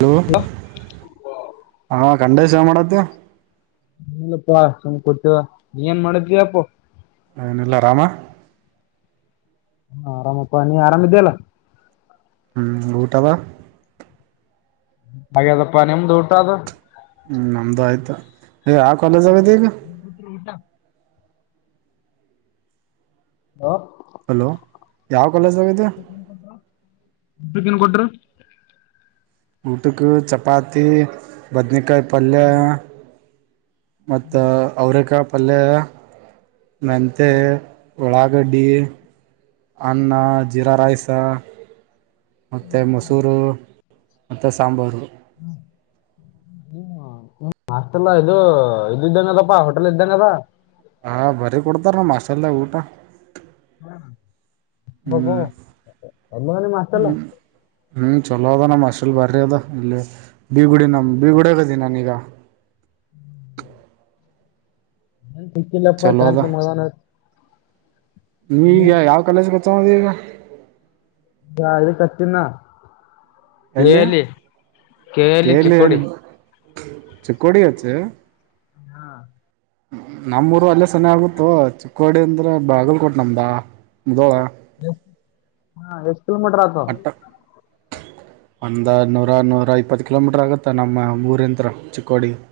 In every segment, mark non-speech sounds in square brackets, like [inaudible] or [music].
ನೀವು ಹಾಂ ಕಂಡೇಶವ ಮಾಡದ್ಯ ಹಿಲ್ಲಪ್ಪಾ ಸುಮ್ ಕೊಂತಿವ್ ನೀ ಏನ್ ಮಾಡಿದ್ದವಪ್ಪ ಏನಿಲ್ಲ ಆರಾಮಾ ಹಾ ಆರಾಮಪ್ಪಾ ನೀ ಆರಾಮ್ ಇದ್ದೀಯಲ್ಲಾ ಹ್ಮ್ ಊಟವ ಹಾಗದಪ್ಪಾ ನಿಮ್ದು ಊಟ ಅದು ಹ್ಮ್ ನಮ್ದು ಆಯ್ತಾ ಯ ಕಾಲೇಜ್ ಆದಿಯಾ ಈಗ ಪ ಊಟ ಹ ಹಲೋ ಯಾವ ಕಾಲೇಜ್ಗ ಇದ್ದೀಯಾ ಕೊ ಇಬಕ್ಕ ನ್ ಕೊಟ್ರು ಊಟಕ್ಕೂ ಚಪಾತಿ ಬದನೇಕಾಯಿ ಪಲ್ಯ ಮತ್ತೆ ಅವರೇಕಾಯಿ ಪಲ್ಯ ಮೆಂತ್ಯೆ ಉಳ್ಳಾಗಡ್ಡಿ ಅನ್ನ ಜೀರಾ ರೈಸ ಮತ್ತೇ ಮೊಸೂರು ಮತ್ತೇ ಸಾಂಬಾರು ಹ್ಮ ಆತಲ್ಲ ಇದು ಇದ ಇದ್ದಂಗ ಅದಪ್ಪಾ ಹೋಟೆಲ್ ಇದ್ದಂಗದ. ಹಾ ಬರಿ ಕೊಡ್ತಾರೆ ನಮ್ ಹಾಸ್ಟೆಲ್ದಾಗ ಊಟ ಹ ಹ್ಞೂ ಹೋಗು ಹೆಂಗ್ ಇದ್ದೇ ನಿಮ್ಮ ಹಾಸ್ಟೆಲ್. ಹ್ಞೂ ಹ್ಮ್ ಚಲೋ ಅದ ನಮ್ಮ್ ಹಾಸ್ಟೆಲ್ ಬರ್ರಿ ಅದ ಇಲ್ಲಿ ಬೀಗುಡಿ ನಮ್ಮ ಬೀಗುಡಾಗದ ನಾನೀಗ. ಹ [unintelligible] ನನ್ ಸಿಕ್ಕಿಲ್ಲಪ್ಪಾ ಚಲೋ ಟ್ಯಾಂತ್ ಮಗನ್ ನೀವ ಈಗ ಯಾವ ಕಾಲೇಜಗ ಹಚ್ಚವದಿ ಈಗ? [inaudible] ನಾ ಇದಕ್ಕ ಹಚ್ಚತಿನ ನಾ ಕೆ ಎಲ್ಲಿ L E K L E Chikkodi. [inaudible] ಚಿಕ್ಕೊಡಿಗ ಹಚ್ಚಿ. [inaudible] ಹಾ [inaudible] ನಮ್ಮ ಊರು ಅಲ್ಲೇ ಸನೆ ಆಗುತ್ತ ಚಿಕ್ಕೋಡಿ ಅಂದ್ರೆ ಬಾಗಲ್ಕೋಟ್ ನಮ್ದ ಮುದೋಳ. [inaudible] ಎ ಹಾ ಎಷ್ಟ ಕಿಲೋಮೀಟರ್ ಆತೂ [inaudible] ಅಂದಾಜ ನೂರ ನೂರ ಇಪ್ಪತ್ತ ಕಿಲೋಮೀಟರ್ ಆಗುತ್ತಾ ನಮ್ಮ ಊರಿಂತ್ರ ಚಿಕ್ಕೋಡಿ. [inaudible]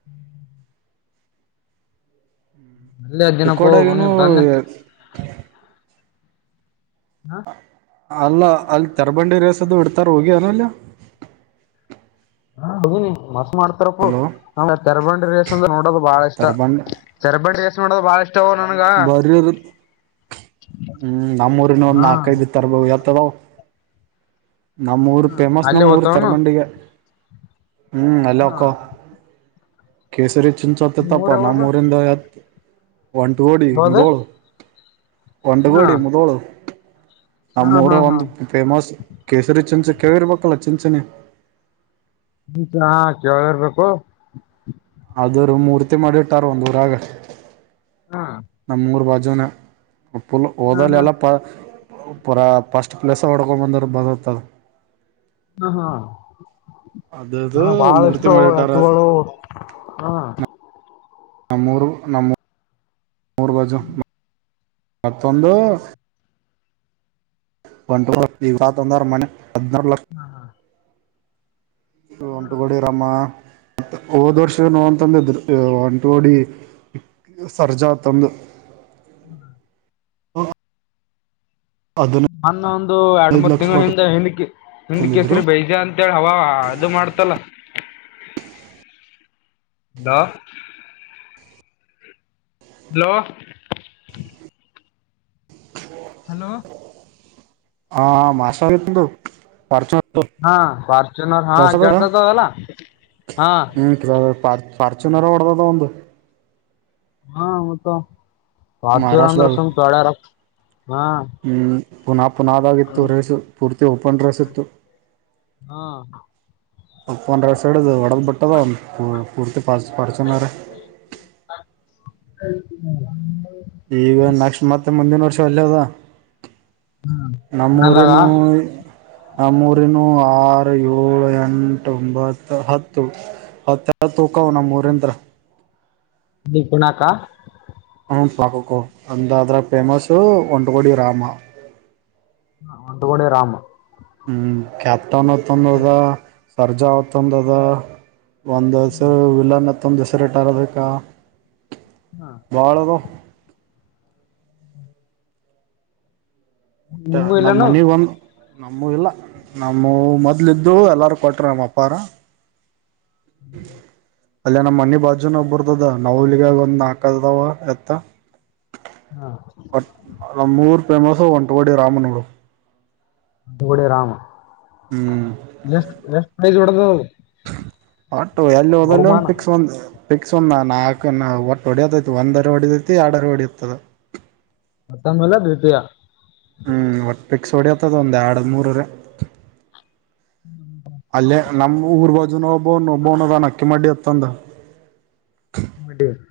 ಹ್ಞ ಅಲ್ಲೇ ಅದಿನಪ್ಪ ಚಿಕ್ಕೋಡಿಗ ನೀ ಇನ್ನು ಬಂದ್ ಎ [inaudible] ಹಾ ಅಲ್ಲ ಅಲ್ಲಿ ತರಬಂಡಿ ರೇಸದು ಇಡ್ತಾರ ಹೋಗಿ ಏನ್ ಅಲ್ಲಿ. [inaudible] ಹೋಗುನ ಮಸ್ತ ಮಾಡ್ತಾರಪೋ ಹಲೋ ನಾವ ತರ್ಬಂಡಿ ರೇಸ್ ಅಂದ್ರ ನೋಡೋದು ಬಾಳ ಇಷ್ಟ. ತರಬಂಡಿ [inaudible] ಚರಬಡಿಸ್ ರೇಸ್ ನೋಡೋದು ಬಾಳ ಇಷ್ಟ ನನ್ [inaudible] ಮರಿದು. [inaudible] ಹೂ ನಮ್ಮೂರಿನ ಒಂದ್ ಹಾ ನಾಲ್ಕೈದು ತರಬ ಎತ್ತ ಅದಾವ. [inaudible] ನಮ್ಮ ಊರು ಫೇಮಸ್ ಅಲ್ಲಿ ನಮ್ಮಊರು ಹೋತವನು. ಚರಮಂಡಿಗೆ [inaudible] ಹೂ ಅಲ್ಲೇ ಹಾ ಹೋಕ್ಕೋವ [inaudible] ಕೇಸರಿ ಚಿನ್ಸತ್ತ ನಿಮ್ಮೂರ್ ತಪ್ಪ ಯಾವ್ದು ನಮ್ಮ ಊರಿಂದ ಹೊಂಡಗೋಡಿ ಮುದೋಳು [inaudible] ಹಾ ಹಾ ಹೊಂಡಗೋಡಿ ಮುದೋಳು ಹಾ ನಮ್ಮೂರ ಹಾ ಹಾ ಒಂದ ಫೇಮಸ್ ಕೇಸರಿ ಚಿಂಚಿ ಕೇಳಿರ್ಬೇಕಲ್ಲ ಚಿಂಚಿನಿ. ನಾ ಕೇಳರ್ಬೇಕು. [inaudible] ಅದರುವ ಮೂರ್ತಿ ಮಾಡಿಟ್ಟಾರ ಒಂದ ಊರಾಗ. [inaudible] ಹಾ [inaudible] ನಮ್ಮ ಊರ ಬಾಜುನ ಉಪ್ಪುಲ್ ಹಾ ಹಾ ಹೋದಲೆಲ್ಲಾ ಪಾ [inaudible] ಪೂಪರಾ ಫಸ್ಟ್ ಪ್ಲೇಸ್ ಹೊಡ್ಕೊ ಬಂದ್ರರು ಬದತ್ತದ [inaudible] ಹ ಹ ಅದದು ನಾ ಮೂರ್ತಿ ಬಾಳಷ್ಟು ಮಾಡಿಟ್ಟಾರ ಎತ್ತುಗಳು ಹ [inaudible] ನಮ್ಮೂರು ನಮ್ಮ ಊರ ಬಾಜು ಮತ್ತೊಂದು [inaudible] ಬಂಡವಾ ತೀರ್ಥ ತಂದರ್ ಮನ್ನೆ ಹದನಾರ ಲಕ್ಷ [inaudible] ಹೂ ತುಗಡಿ [inaudible] ತಮ್ಮ ಹೋದ ವರ್ಷ ನೋನ ತಂದಿದ್ದರಿ ಹೊಂಟವಡಿ. [inaudible] ಸರ್ಜಾ ಅಂತ ಅಂದು [inaudible] [inaudible] ಹದಿನೈದು ನನ್ನ ಒಂದು ಎರಡ್ ಮೂರ್ ಲಕ್ಷ ತಿಂಗಳ ಕೊಟ್ಟು ಹಿಂದ ಹಿಂದಕೀ ಹಿಂದ ತಂದಿದ್ರು ಕೆಸರ ಬೈಜ ಅಂ [inaudible] ಅಂತ ಅಲ್ಲ ಹವಾ ಇದು ಮಾಡ್ತಲ್ಲ. [inaudible] Low [inaudible] hello? [inaudible] ಹಲೋ? ಹಾ ಹ ಮಾಸ ನಿತಂತು ಪರಚೊರ [inaudible] ಹಾ ಫಾರ್ಚುನರ್ ಹಾ ಕೆಲಸತ್ತದ ಅಲ್ಲ ಹಾ [inaudible] ಲೋ ಪಾ ಪಾರ್ಚುನರ ಒಡದದ ಒಂದು [inaudible] ಹಾ ಮತ್ತ ಪಾರ್ಚುನರ ಅಂದ್ರ ಮಹಾರಾಷ್ಟ್ರದಾಗ ಸುಮ್ಮ ತೋಳಾರ ಅಂತ ಹಾ [inaudible] ಪುನಾ ಪುನಾ ದಾಗಿತ್ತು ರೇಸು ಪೂರ್ತಿ ಓಪನ್ ರೇಸ್ ಇತ್ತು. ಹಾ [inaudible] ಓಪನ್ ರೇಸ್ ಸೈಡ್ ಹೊಡದ್ ಬಿಟ್ಟದ ಹ ಫುಡ್ ಪರ್ಚ್ ಪರ್ಚ್ನರ್. [inaudible] [inaudible] [unintelligible] ಈಗ ನೆಕ್ಸ್ಟ್ ಮತ್ತ ಮುಂದಿನ ವರ್ಷ ಅಲ್ಲೇ ಅದ. [inaudible] ನಮ್ಮ ಮದಾಗ ಊರಿನವು [inaudible] ಆ ನಮ್ಮ ಊರಿನವು ಆರು, ಏಳು, ಎಂಟೊಂಬತ್ತು ಹತ್ತು, ಹತ್ತು ಹತ್ತು ಒಕ್ಕಾವನಮ್ಮ ಊರಿಂದ. ನಿಪುಣಕಾ [unintelligible] ಹ್ಮ್, ಪಾಕಕ್ಕ [unintelligible] ಒಂದ್ ಅದ್ರಗ ಫೇಮಸ್ ಒಂಟಗೋಡಿ [unintelligible] ರಾಮ ಹ ಒಂದುಗಣ ರಾಮ [unintelligible] ಹ್ಮ್, ಕ್ಯಾಪ್ಟನ್ತ್ಂದದ ಸರ್ಜಾ ತಂದದ ಹ ಒಂದುಸಲ ವಿಲನ್ತ್ತೊಂದು [unintelligible] ದಸ ರೇಟ್ ಆರಬೇಕಾ ಹಾ. [inaudible] ಬಾಳದು. [inaudible] [unintelligible] ಮ ನಿಮ್ಮೂ ನಾವ್ ಇಲ್ಲೇನು ಮನಗ ಒಂದು [unintelligible] ನಮ್ಮೂವು ಇಲ್ಲ ನಮ್ಮೂ ಮೊದಲಿದ್ದು ಎಲ್ಲರೂ ಕೊಟ್ಟಾರನಮ್ಮ ಅಪ್ಪಾರ. [inaudible] ಅಲ್ಲ ನಮ್ಮ್ ಮನಿ ಬಾಜುನ ಒಬ್ಬರ್ದದ ನೈವಲಿದಾಗ ಒಂದ್ ಹಾಕದವ ಎತ್ತ ಹಾ, ನಮ್ಮ್ಊರು ಫೇಮಸ್ ಒಂಟಗುಡಿ ರಾಮನೂಡು ಡಿ ರಾಮ ಎಷ್ಟ ಎಷ್ಟಡದು [unintelligible] ಆಟೋ ಎಲ್ಲೊದಲ್ಲೊಂದ ಪಿಕ್ಸ್ ಒಂದ್ ಪಿಕ್ಸ್ ಒಂದು ನಾಲ್ಕು ನ ಒಟ್ಟ ಹೊಡಿಯೋತೈತಿ ಒಂದರಹೊಡಿತೈತಿ ಎರಡರ ಹೊಡಿಯತದ. ಮತ್ತ ಆದ್ಮೆಲೆ ದ್ವಿತೀಯ ಹ್ಮ್, ಒಟ್ಟ ಪಿಕ್ಸ್ ಹೊಡಿಯತದ ಒಂದ್ ಎರಡ್, ಮೂರ ಹ್ಮ [inaudible] ಅಲ್ಲೇ ನಮ್ಮ್ ಊರ್ ಬಜುನಬ ಒಬೋನದಾನ ಅಕ್ಕಿ ಮಾಡಡಿ ಅತ್ತಂದ [unintelligible] ಮದರ್ [inaudible]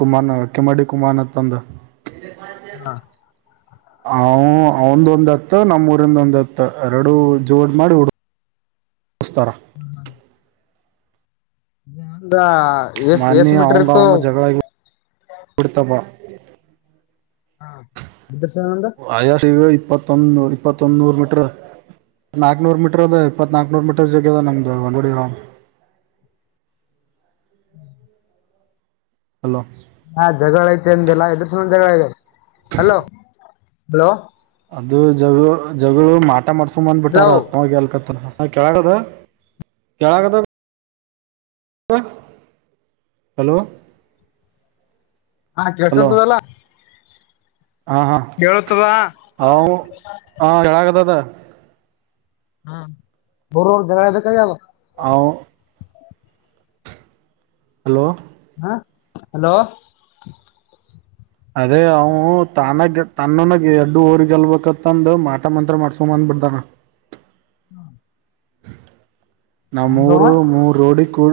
ಕುಮಾನ ಕೆ ಮಾಡ [unintelligible] ಡಿ ಕುಮಾರ್ನ್ ತಂದ ಹಾ ಹ, ಅವಂದ ಒಂದ್ ಎತ್ತ ನಮ್ಮೂರಿಂದ ಒಂದ್ ಎತ್ತ ಎರಡು ಜೋಡ್ ಮಾಡಿ ಉಿಸಸ್ತರಾ [unintelligible] ಹದಾ [inaudible] ಮೊನ್ನೆ ಅವಂಗ -ಅವಂಗ ಜಗಳ ಬಿಡ್ತ ಹಾ, ಎದರ್ಶನಂದ ವಾಯರಇಪ್ಪತ್ತೊಂದ್ನೂರ- ಇಪ್ಪತ್ತೊ ನೂರು ಮೀಟ್ರು ನಾಕ್ನೂರ್ ಮೀಟರ್ ಅದ ಇಪ್ಪತ್ ನಾಕ್ನೂರ್ ಮೀಟರ್ ಜಗ್ಗದ ನಮ್ದು. ಹಲೋ, ಹಾ, ಜಗಳ ಆಯ್ತತಂದೆಲ್ಲಾ ಎದ್ರ ಸಂಬಂದ ಜಗಳ ಆಗದ ಅಲೋ, ಹಲೋ ಅದು ಜಗಳ ಜಗಳು ಮಾಟ ಮಾಡ್ಸೊಂಬಂದ್ಬಿಟ್ಟಾರ. [unintelligible] ಹಲೋ ಅತ್ತವಾಗಿ ಅಕತ್ತಾರ ಹಾ ಕೆೇಳಾಗ [unintelligible] ದ ಕೆೇಳಾಗದದ ಹಲೋ, ಹಾ, ಹಲೋ ಕೆಲ್ಸತದಲ್ಲಾ ಹಾ, ಹಾ ಕೆಳ್ಸತದ ಅವ ಹಾ, ಕೆಳಕತದ ಹ್ಮ್, ಊರರು ಜಗಳದೇಕಾಗದ ಅವ [unintelligible] ಹಲೋ, ಹಾ, ಹಲೋ ಅದೇ ಅವು ತಾನೆಗ ತನ್ನನಾಗ ಎಡ್ಡುಒರಿ ಗೆಲ್ಬೆಕತ್ತಂದ ಮಾಟ ಮಂತ್ರ ಮಾಡ್ಸ್ಕೊಂಡ ಬಂದ್ ಬಿಡ್ದಾನ. [inaudible] ಹಾ ನಾ ಮೂರು ಹ ಮೂರು ರೋಡಿ ಕೂ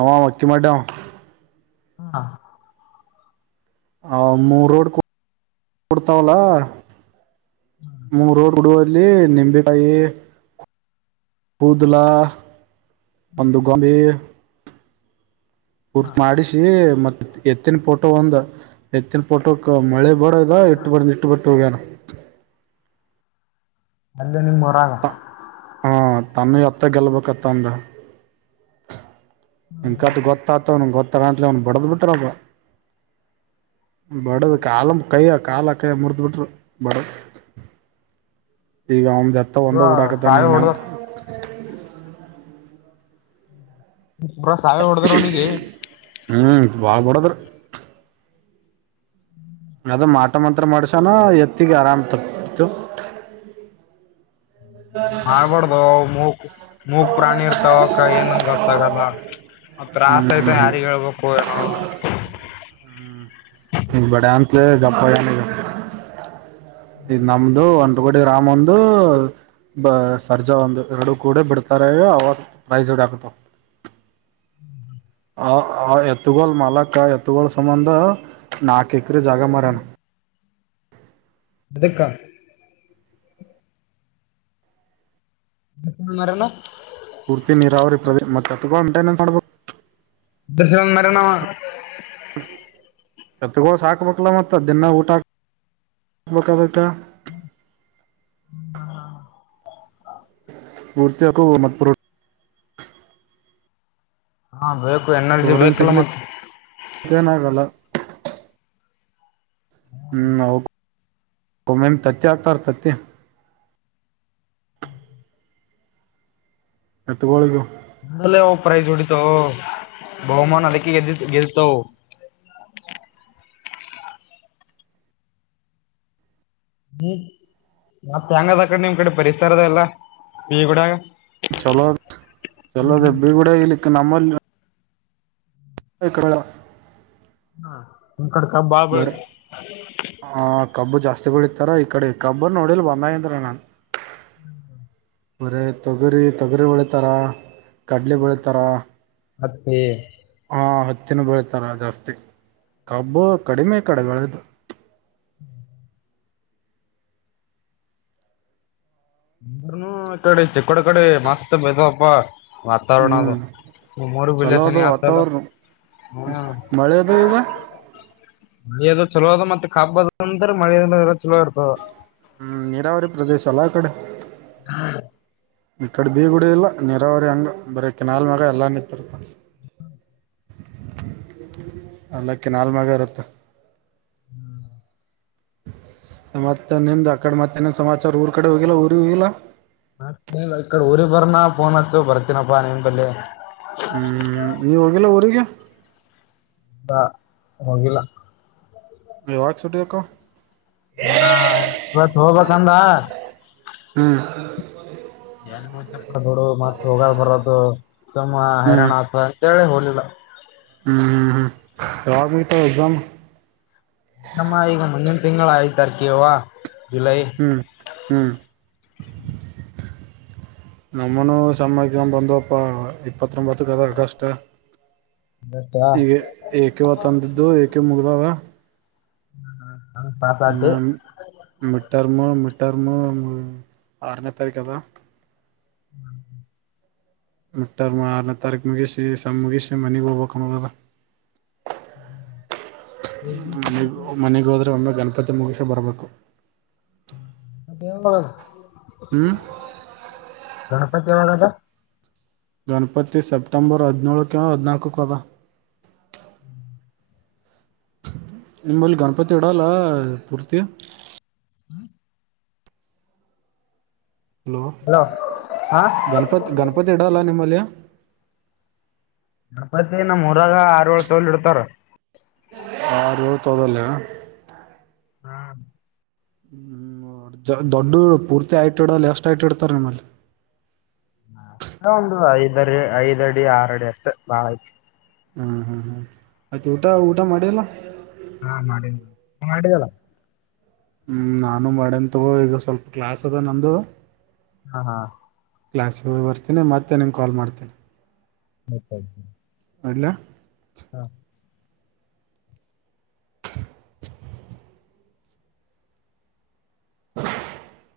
ಅವ ಅಕ್ಕಿ ಮಾಡ್ಯಾವ ಹಾ ಹ ಮೂರ ರೋಡ್ ಕೂಡ್ತಾವಲ್ಲ ರೋಡ್ ಕೂಡ ಇಲ್ಲಿ ನಿಂಬೆಕಾಯಿ ಕೂದಲಾ ಒಂದು ಗೊಂಬೆ ಎ ಕೂರ್ತ ಮಾಡಿಸಿ ಮತ್ ಎತ್ತಿನ ಪೋಟೋ ಒಂದ್ ಎತ್ತಿನ ಪೋಟೋಕ್ ಮಳೆ ಬಡದ್ [unintelligible] ಅಲ್ಲೇ ನಿಮ್ ಹೊರಾಗ ಹಾ ತಮೂನ ಎತ್ತ ಗೆಲ್ಬೇಕತ್ತ ಅಂದ ಅಂಕಂತ ಕಟ್ಟ ಗೊತ್ತ ತಾವ್ನಗೆೊತ್ತಾಗಾಣ ಅವ್ನು ಬಡದ್ ಬಿಟ್ರಪ್ ಬಡದ ಕಾಲ ಕೈ ಕಾಲ ಮುರಿದ್ ಬಿಟ್ರು ಬಡದ ಈಗ ಇಲ್ಲಾ ಅಂದ್ರೆ ತ ಒಂದ ಪೂರ ಹೂಡಾಕತಾನೆ ಸಾವಿ ನವ ಹೊಡ್ದ ಪುರ ಸಾಯಿ ಹೊಡದ್ರ ಅವನಿಗೆ ಹ್ಮ್ ಬಾಳ ಹೊಡದ್ರ ಹ್ಮ್ ಅದು ಮಾಟ ಮಂತ್ರ ಮಾಡ್ಸನೊ ಎತ್ತಿಗೆ ಆರಾಮ್ ತಪ್ಪ ಮಾಡ್ಬಾರಡ್ದು ಮೂಕ್ ಮೂಕ್ ಪ್ರಾಣಿ ಇರ್ತಾವಕ್ಕ ಏನ್ ಗೊತ್ತಾಗಲ್ಲ ತ್ರಾಸ್ ಆಯ್ತ ಹ್ಮ್ ಯಾರಿಗ್ ಹೇಳ್ಬೇಕು ಏನೋ ಇ ಬಡ ಅಂತ ಗಪ್ಪ ಇನ್ ನಮ್ದು ಒಂದ್ ತೋಗಡೆ ರಾಮಂದು ಬ ಸರ್ಜಾ ಒಂದು ಎರಡು ಕೂಡೆ ಬಿಡ್ತಾರೆ ಅವಾಗ ಪ್ರೈಸ್ ಎರಡ ಆಕ್ತವೆ ಆ ಆ ಎತ್ತಗೋಳ ಮಾಲಕ್ಕ ಎತ್ತಗೋಳ ಸಂಬಂಧ ನಾಕ್ ಎಕರೆ ಜಾಗ ಮಾರೆಯಾನ ಎದಕ್ಕ [unintelligible] ಪೂರ್ತಿ ನೀರಾವರಿ ಪ್ರದೇಶ ಮತ್ತ ಮಂಟೈನ್ಸ್ ಮಾಡಬುದು [unintelligible] ಎತೋಗಳ ಸಾಕಬೇಕಲ ಮತ್ತ ದಿನ ಊಟಾ ಹಾಕ್ಬೇಕ ಅದಕ್ಕ ಹ್ಮ ಹಾ ಪೂರ್ತಿಯಕು ಮತ್ತ ಹಾ ಬೇಕು ಎನರ್ಜಿ ಬೇಕಲ್ಲ ಮತ್ತೆ ಅತ್ತೇನ ಆಗಲ್ಲ ಹ್ಮ್ಂ ಒಮ್ಮೊಮ್ಮೆ ತತ್ತಿ ಹಾಕ್ತಾರ ತತ್ತಿ ಹ್ಮ ಎತ್ತ ಗೋಳಿಗಿ ನಲ್ಲ ಪ್ರೈಜ್ ಹೊಡಿತವೋ ಬಹುಮಾನ ಅಲ್ಲಿಕ್ಕೆಗೆದ ಗೆಲ್ತವೋ ಹ್ಮ್ ಮತ್ತ ಹೆಂಗ ಅದ ಅಕಡೆ ನಿಮ್ ಕಡೆ ಪರಿಸರದ ಎಲ್ಲ ಈ ಗೂಡಗ ಚಲೋ ಚಲೋದ ಬಿಗೂಡ ಇಲಿಕ್ಕೆ ನಮ್ಮಲ್ಲಿ [unintelligible] ಹಾ ಹ ಕಡೆ ಕಬ್ ಬಾಳ ಬರ ಆ ಕಬ್ಬ ಜಾಸ್ತಿ ಬೆಳಿತಾರ ಈ ಕಡೆ ಕಬ್ಬು ನೋಡಿಲಿ ಬಂದಾಗಿಂದರ ನಾನ್ ಹ್ಮ ಮಾರಯ ತೊಗರಿ ತೊಗರಿ ಬೆಳಿತಾರ ಕಡ್ಲಿ ಬೆಳತಾರ. ಹತ್ತಿ ಹಾ ಹತ್ತಿನ ಬೆಳತಾರ ಜಾಸ್ತಿ ಕಬ್ಬು ಕಡಿಮೆ ಇಕಡೆ ಬೆಳೆದು [inaudible] ಅಂದ್ರನು ಇ ಕಡೆ ಚಕ್ಕಡ ಕಡೆ ಮಸ್ತ್ ಬತಪ್ಪ. ವಾತಾವರಣದ ಹ್ಮ್ ನಿಮ್ಮ ಊರ ಇಲ್ಲೇ ಸನಿ ಆತದ ಅಲಾ ಮಳಿ ಅದು ಈಗ ಮಳೆದು ಚಲೋ ಅ ಮತ್ತ ಕಬ್ಬ ಅದ ಅಂತ ಮಳೆ ಚಲೋ ಇರ್ತದ. ಹ್ಮ ನೀರಾವರಿ ಪ್ರದೇಶ ಅಲ್ಲ ಅಕಡ ಹಾ ಈ ಕಡೆ ಬೀಗುಡ ಇಲ್ಲ ನೀರಾವರಿ ಹಂಗ ಬರ ಕಿನಾಲ್ ಮೆಗಾ ಎಲ್ಲ ನಿತ್ತರ್ತ ಅಲ್ಲ ಕಿನಾಲ್ ಮಾಗ ಇರತ್ತ. ಹ್ಮ್. ಮತ್ತ ನಿಂದ ಆ ಕಡೆ ಮತ್ತನ್ ಸಮಾಚಾರ ಊರ್ ಕಡೆ ಹೋಗಿಲ್ಲ ಊರಿಗ ಹೋಗಿಲ್ಲ. ಹ ಈಕಡೆ ಊರಿಗ ಬರ್ನ ಫೋನ್ ಹಚ್ಚು ಬರ್ತೀನಪ್ಪಾ ನಿನ್ ಬಲ್ಲಿ. ಹ್ಮ ನೀ ಹೋಗಿಲ್ಲ ಊರಿಗಿ ಹಾ ಹೋಗಿಲ್ಲ. ಯಾವಾಗ ಸುಟಿ ಆಕವ. ಆ ಇವತ್ತ ಹೋಗಬೇಕ ಅಂದ ಹ್ಮ. [inaudible] ನ್ ದುಡು ಮತ್ತ ಹೋಗ ಬರೋದು ಸುಮ್ಮ ಹ್ಮ್ ಹೈರಾಣ ಆತ ಅಂತೇಳಿ ಹೋಗಿಲ್ಲ. ಹ್ಮ್ ಹ್ಮ್ ಹ್ಮ್ ಯಾವಾಗ ಮುಗಿತಾವ ಎಕ್ಸಾಮ್. ನಮ್ಮ ಈಗ ಮುಂದಿನ ತಿಂಗಳು ಆಯ್ತಾರ ಕೆವ ಜುಲೈ ಹ್ಮ ಹ್ಮ ನಮ್ಮನುೂ ಸೆಮ್ಮ ಎಕ್ಸಾಮ್ ಬಂದಪ್ಪ ಇಪ್ಪತ್ತೊಂಬತ್ರಕ್ಕೆದ ತಸ್ಟ್ ಆಗಸ್ಟ್ ಎ ಏಕೆವ ತಂದಿದ್ದು ಏಕೆ ಮುಗ್ದಾವ. [unintelligible] ಆತು ಇನ್ನ ಮಿಟರ್ಮ ಮೀಟರ್ಮ್ ಆರನೇ ತಾರೀಕದಾ. [inaudible] ಮೀಟ್ಟರ್ಮ ಆರನೇ ತಾರೀಕ ಮುಗಿಸಿ ಸೇಮ್ ಮುಗಿಸಿ ಮನಗ ಹೋಗಬೇಕುಣೋದ ಅದ. ಮನೆ ಮನೆಗೋದ್ರ ಒಮ್ಮೆ ಗಣಪತಿ ಮುಗಸ ಬರ್ಬೇಕು. ದೇವ ಹ್ಮ. ಗಣಪತಿ ಯಾವಾಗದ. ಗಣಪತಿ ಸೆಪ್ಟೆಂಬರ್ ಹದಿನೇಳಕ್ಕ ಹದಿನಾಕ್ಕಕ ಅದ. [inaudible] ನಿಮ್ಮಲ್ಲಿ ಗಣಪತಿ ಇಡಲ್ಲ ಪೂರ್ತಿ. ಹ್ಮ. ಹಲೋ ಹಲೋ ಹಾ ಗಣಪತಿ ಗಣಪತಿ ಇಡಲ್ಲ ನಿಮ್ಮಲ್ಲಿ ಗಣಪತಿ ನಮ್ಮುರಾಗ ಆರಏಳ ತೊಲ್ ಇಡ್ತಾರ. ಆರ ಏಳ್ ತೊದಲ್ಲಿ ಹಾ ಹ್ಮ ದೊಡ್ಡ ಪೂರ್ತಿ ಐಟ್ ಇಡಲ್ಲ ಎಷ್ಟ ಐಟ್ ಇಡ್ತಾರ ನಿಮ್ಮಲ್ಲಿ ಒಂದು ಐದಡಿ ಐದ ಅಡಿ ಆರ ಅಡಿ ಅಷ್ಟ ಬಾಳ ಆಯ್ತು ಹಾ ಹಾ ಹಾ ಆಯ್ತ ಊಟ ಊಟ ಮಾಡಿಲ್ಲ ಹಾ ಮಾಡಿನಿ ಮಾಡಿದಲ್ಲ. ಹ್ಮ್ ನಾನು ಮಾಡೇನ್ ತಗೋ ಈಗ ಸ್ವಲ್ಪ ಕ್ಲಾಸ್ ಅದ ನಂದು. ಹಾ ಹಾ ಕ್ಲಾಸಗೆ ಹೋಗ್ ಬರ್ತೀನಿ ಮತ್ತೆ ನಿಮಗೆ ಕಲ್ ಮಾಡ್ತೀನಿ. ಹತ [unintelligible] ಅಲ್ಲ [unintelligible] ಹಾ [unintelligible] [inaudible]